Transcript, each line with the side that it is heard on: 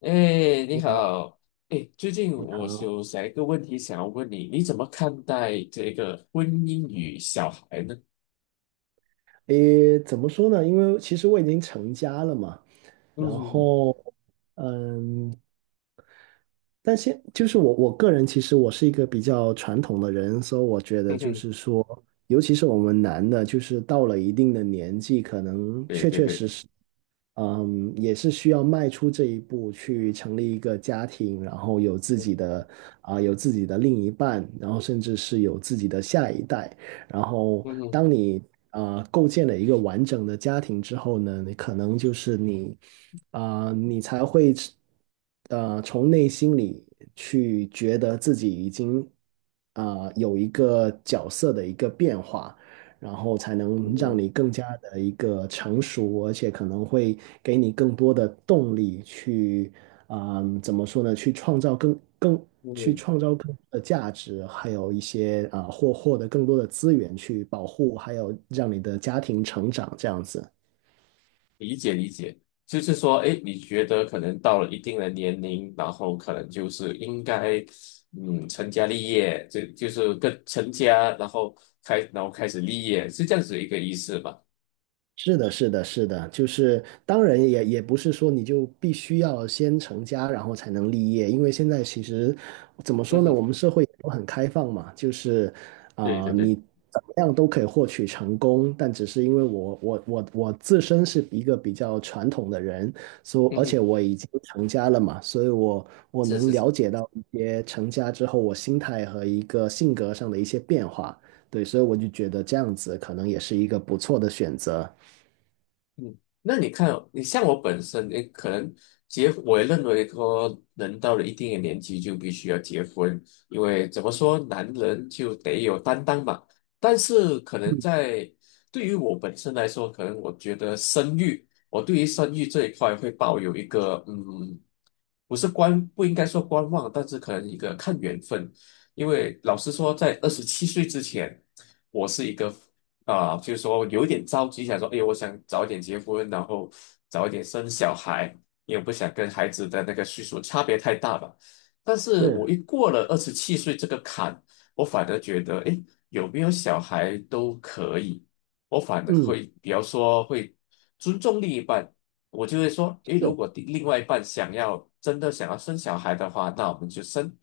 left: 哎，你
right: 好。
left: 好。哎，最近
right: 你
left: 我
right: 好。
left: 有想一个问题想要问你，你怎么看待这个婚姻与小孩呢？
right: 怎么说呢？因为其实我已经成家了嘛，
left: 嗯
right: 然
left: 哼哼。
right: 后，嗯，但现就是我个人，其实我是一个比较传统的人，所以我觉得
left: 嗯
right: 就
left: 哼。
right: 是说，尤其是我们男的，就是到了一定的年纪，可能
left: 对
right: 确
left: 对
right: 确实
left: 对。
right: 实，嗯，也是需要迈出这一步，去成立一个家庭，然后有自己的有自己的另一半，然后甚至是有自己的下一代。然后
left: 嗯哼。
right: 当你构建了一个完整的家庭之后呢，你可能就是你你才会从内心里去觉得自己已经有一个角色的一个变化。然后才能让
left: 嗯
right: 你更加的一个成熟，而且可能会给你更多的动力去，嗯，怎么说呢？去创造去
left: 嗯。
right: 创造更多的价值，还有一些获得更多的资源去保护，还有让你的家庭成长这样子。
left: 理解理解，就是说，哎，你觉得可能到了一定的年龄，然后可能就是应该，成家立业，这就是跟成家，然后然后开始立业，是这样子一个意思吧？
right: 是的，是的，是的，就是当然也不是说你就必须要先成家，然后才能立业，因为现在其实怎么
left: 嗯
right: 说呢，
left: 哼。
right: 我们社会都很开放嘛，就是
left: 对对对。
right: 你怎么样都可以获取成功，但只是因为我自身是一个比较传统的人，所
left: 嗯
right: 而
left: 哼。
right: 且我已经成家了嘛，所以我
left: 是
right: 能
left: 是
right: 了
left: 是。
right: 解到一些成家之后我心态和一个性格上的一些变化，对，所以我就觉得这样子可能也是一个不错的选择。
left: 嗯，那你看哦，你像我本身，你可能我也认为说，人到了一定的年纪就必须要结婚，因为怎么说，男人就得有担当嘛。但是可能在对于我本身来说，可能我觉得生育，我对于生育这一块会抱有一个，不应该说观望，但是可能一个看缘分。因为老实说，在二十七岁之前，我是一个，就是说有点着急，想说，哎，我想早一点结婚，然后早一点生小孩，因为不想跟孩子的那个岁数差别太大吧。但是我
right: 是。
left: 一过了二十七岁这个坎，我反而觉得，哎，有没有小孩都可以，我反而
right: 嗯。
left: 会比较说会尊重另一半，我就会说，哎，如
right: 是。
left: 果另外一半真的想要生小孩的话，那我们就生。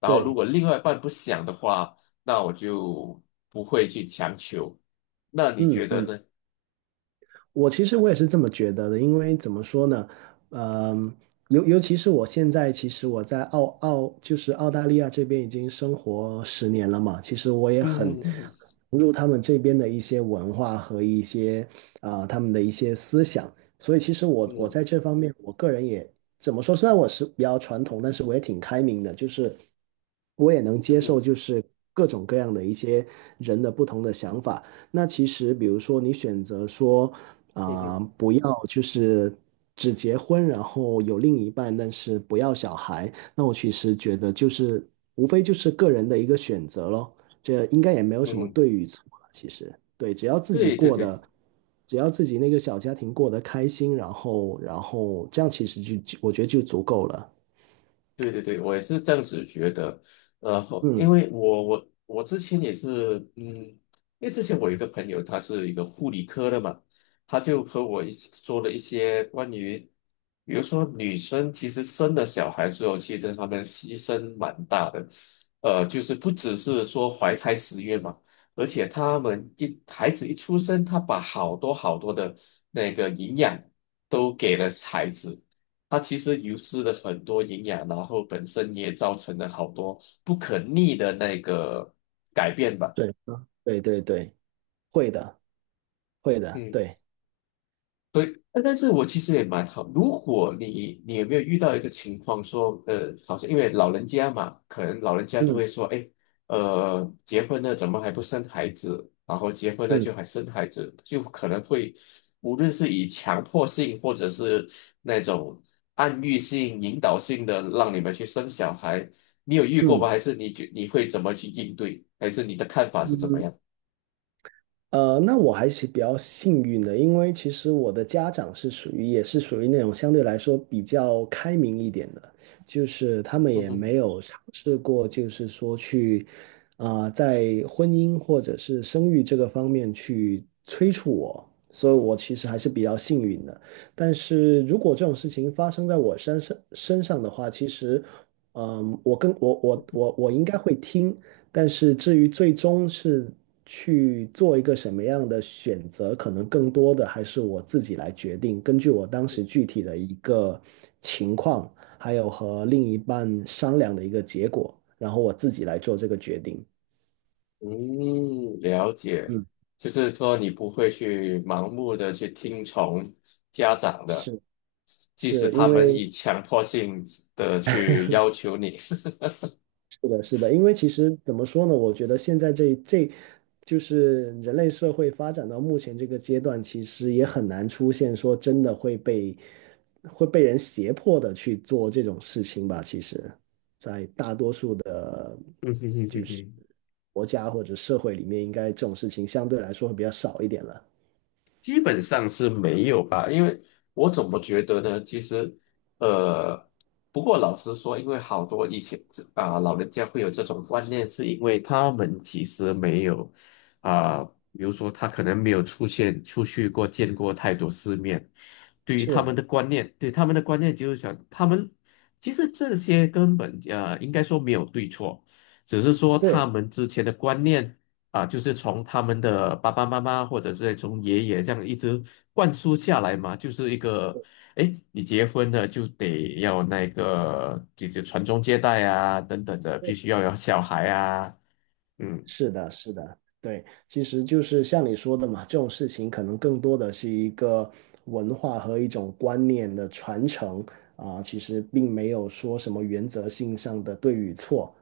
left: 然后，如
right: 对。
left: 果另外一半不想的话，那我就不会去强求。那你觉
right: 嗯
left: 得
right: 嗯，
left: 呢？
right: 我其实我也是这么觉得的，因为怎么说呢，嗯、尤其是我现在，其实我在澳澳就是澳大利亚这边已经生活十年了嘛，其实我也
left: 嗯
right: 很
left: 嗯嗯
right: 融入他们这边的一些文化和一些他们的一些思想，所以其实我
left: 嗯
right: 在这方面，我个人也怎么说，虽然我是比较传统，但是我也挺开明的，就是我也能接受就是各种各样的一些人的不同的想法。那其实，比如说你选择说，
left: 嗯嗯。
right: 不要就是只结婚，然后有另一半，但是不要小孩，那我其实觉得就是无非就是个人的一个选择咯，这应该也没有什么
left: 嗯。
right: 对与错了其实，对，只要自己
left: 对对
right: 过
left: 对
right: 得，只要自己那个小家庭过得开心，然后这样其实就我觉得就足够了。
left: 对对对，我也是这样子觉得。后因
right: 嗯。
left: 为我我我之前也是，因为之前我有一个朋友，他是一个护理科的嘛，他就和我一起做了一些关于，比如说女生其实生了小孩之后，其实她们牺牲蛮大的。就是不只是说怀胎十月嘛，而且她们一孩子一出生，她把好多好多的那个营养都给了孩子。它其实流失了很多营养，然后本身也造成了好多不可逆的那个改变吧。
right: 对。对对对。会的。会的。
left: 嗯。
right: 对。
left: 对，但是我其实也蛮好。如果你有没有遇到一个情况说，好像因为老人家嘛，可能老人家都
right: 嗯
left: 会说，哎，结婚了怎么还不生孩子？然后结婚了就
right: 嗯
left: 还生孩子，就可能会，无论是以强迫性或者是那种暗喻性、引导性的让你们去生小孩，你有遇过吗？
right: 嗯。
left: 还是你觉你会怎么去应对？还是你的看法是怎么
right: 嗯
left: 样？
right: 那我还是比较幸运的，因为其实我的家长是属于也是属于那种相对来说比较开明一点的，就是他们也没
left: 嗯
right: 有尝试过，就是说去在婚姻或者是生育这个方面去催促我，所以我其实还是比较幸运的。但是如果这种事情发生在我身上的话，其实，嗯，我跟我我我我应该会听，但是至于最终是去做一个什么样的选择，可能更多的还是我自己来决定，根据我当时具体的一个情况，还有和另一半商量的一个结果，然后我自己来做这个决定。
left: 嗯。了解，
right: 嗯。
left: 就是说你不会去盲目的去听从家长的，
right: 是
left: 即使
right: 是因
left: 他们
right: 为
left: 以强迫性的去要求你。
right: 是的，是的，因为其实怎么说呢？我觉得现在，就是人类社会发展到目前这个阶段，其实也很难出现说真的会被会被人胁迫的去做这种事情吧。其实，在大多数的，
left: 嗯哼哼
right: 就
left: 哼
right: 是
left: 哼。
right: 国家或者社会里面，应该这种事情相对来说会比较少一点了。
left: 基本上是没有吧，因为我怎么觉得呢？其实，呃，不过老实说，因为好多以前老人家会有这种观念，是因为他们其实没有啊、比如说他可能没有出现出去过，见过太多世面。对于他们
right: 是。
left: 的观念，对他们的观念就是想，他们其实这些根本应该说没有对错，只是说他
right: 对。
left: 们之前的观念。啊，就是从他们的爸爸妈妈或者是从爷爷这样一直灌输下来嘛，就是一个，哎，你结婚了就得要那个，就是传宗接代啊，等等的，必须要有小孩啊。嗯。
right: 是的，是的，对，其实就是像你说的嘛，这种事情可能更多的是一个文化和一种观念的传承啊，其实并没有说什么原则性上的对与错，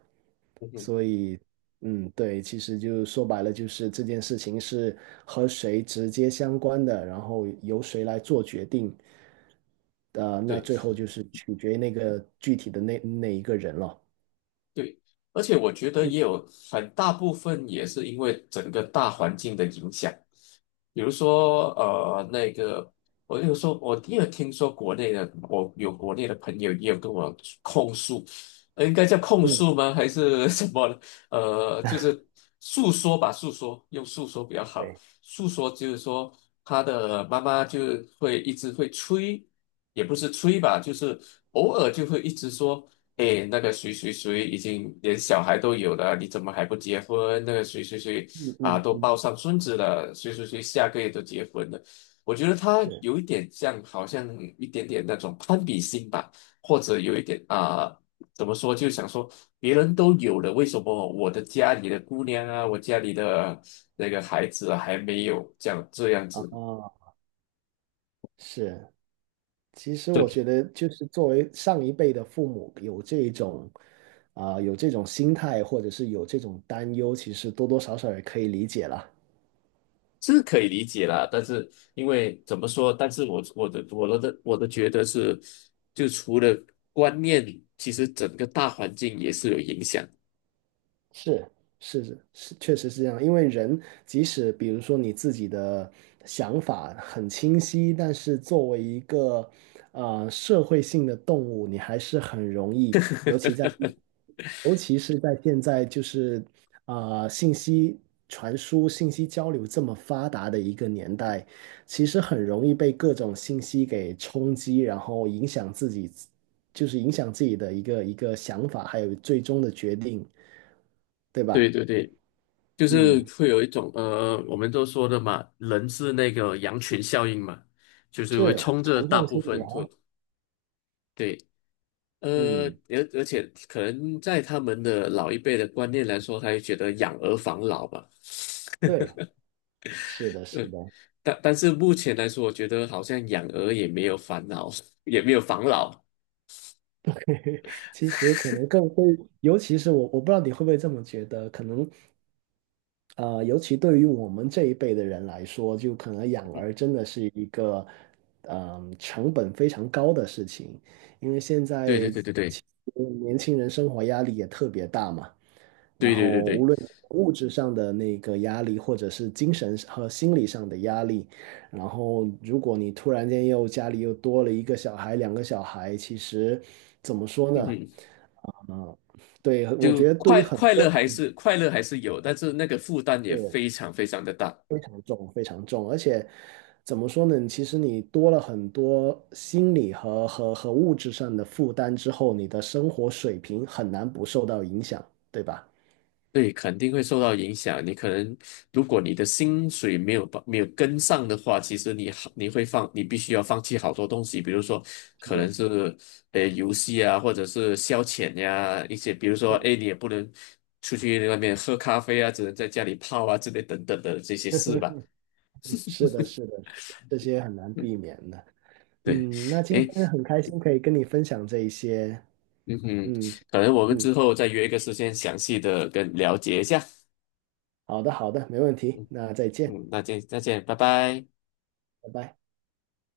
left: 嗯哼。
right: 所以，嗯，对，其实就说白了，就是这件事情是和谁直接相关的，然后由谁来做决定，那
left: 对
right: 最后就是取决于那个具体的那那一个人了。
left: 对，而且我觉得
right: 嗯
left: 也有很大部分也是因为整个大环境的影响。比如说，那个，我就说，我也有听说国内的，我有国内的朋友也有跟我控诉。应该叫控
right: 嗯。
left: 诉吗？还是 什么呢就是诉说吧，诉说，用诉说比较好。
right: 对。
left: 诉说就是说，他的妈妈就会一直会催，也不是催吧，就是偶尔就会一直说，诶，那个谁谁谁已经连小孩都有了，你怎么还不结婚？那个谁谁谁
right: 嗯
left: 啊，
right: 嗯
left: 都
right: 嗯。
left: 抱上孙子了，谁谁谁下个月都结婚了。我觉得他
right: 是
left: 有一点像，好像一点点那种攀比心吧，或者有一点啊，怎么说，就想说别人都有了，为什么我的家里的姑娘啊，我家里的那个孩子啊还没有这样这样子？
right: 啊。是，其实我觉得就是作为上一辈的父母，有这种有这种心态，或者是有这种担忧，其实多多少少也可以理解了。
left: 是可以理解啦，但是因为怎么说？但是我的觉得是，就除了观念，其实整个大环境也是有影响。
right: 是是是是，确实是这样。因为人即使比如说你自己的想法很清晰，但是作为一个社会性的动物，你还是很容易，尤其在 尤其是在现在就是信息传输、信息交流这么发达的一个年代，其实很容易被各种信息给冲击，然后影响自己，就是影响自己的一个想法，还有最终的决定，对
left: 对
right: 吧？
left: 对对，就是
right: 嗯，
left: 会有一种我们都说的嘛，人是那个羊群效应嘛，就是会
right: 是
left: 冲着
right: 从
left: 大
right: 众
left: 部
right: 心理
left: 分
right: 啊。
left: 会对。呃，
right: 嗯。
left: 而而且可能在他们的老一辈的观念来说，他就觉得养儿防老吧。
right: 对。是的，是
left: 对，
right: 的。
left: 但但是目前来说，我觉得好像养鹅也没有烦恼，也没有防老。
right: 其实可能更会，尤其是我，我不知道你会不会这么觉得，可能，呃，尤其对于我们这一辈的人来说，就可能养儿真的是一个，成本非常高的事情，因为现
left: 对
right: 在
left: 对对对对
right: 其实年轻人生活压力也特别大嘛。然
left: 对对对
right: 后无
left: 对。
right: 论物质上的那个压力，或者是精神和心理上的压力，然后如果你突然间又家里又多了一个小孩、两个小孩，其实怎么说
left: 嗯
right: 呢？
left: 哼。
right: 嗯，对，我
left: 就
right: 觉得对于很多
left: 快乐还是有，但是那个负担也非
right: 是
left: 常非常的大。
right: 非常重、非常重，而且怎么说呢？其实你多了很多心理和物质上的负担之后，你的生活水平很难不受到影响，对吧？
left: 对，肯定会受到影响。你可能，如果你的薪水没有跟上的话，其实你会放，你必须要放弃好多东西。比如说可
right: 是。
left: 能是游戏啊，或者是消遣呀、一些比如说哎你也不能出去外面喝咖啡啊，只能在家里泡啊之类等等的这些事吧。
right: 是的，是的，是的，这些很难避免的。
left: 对。
right: 嗯，那今
left: 哎。
right: 天很开心可以跟你分享这一些。
left: 嗯哼。
right: 嗯
left: 可能我们之
right: 嗯，
left: 后再约一个时间详细的跟了解一下。
right: 好的，好的，没问题。那再见。
left: 嗯，那这再这样拜拜。
right: 拜拜。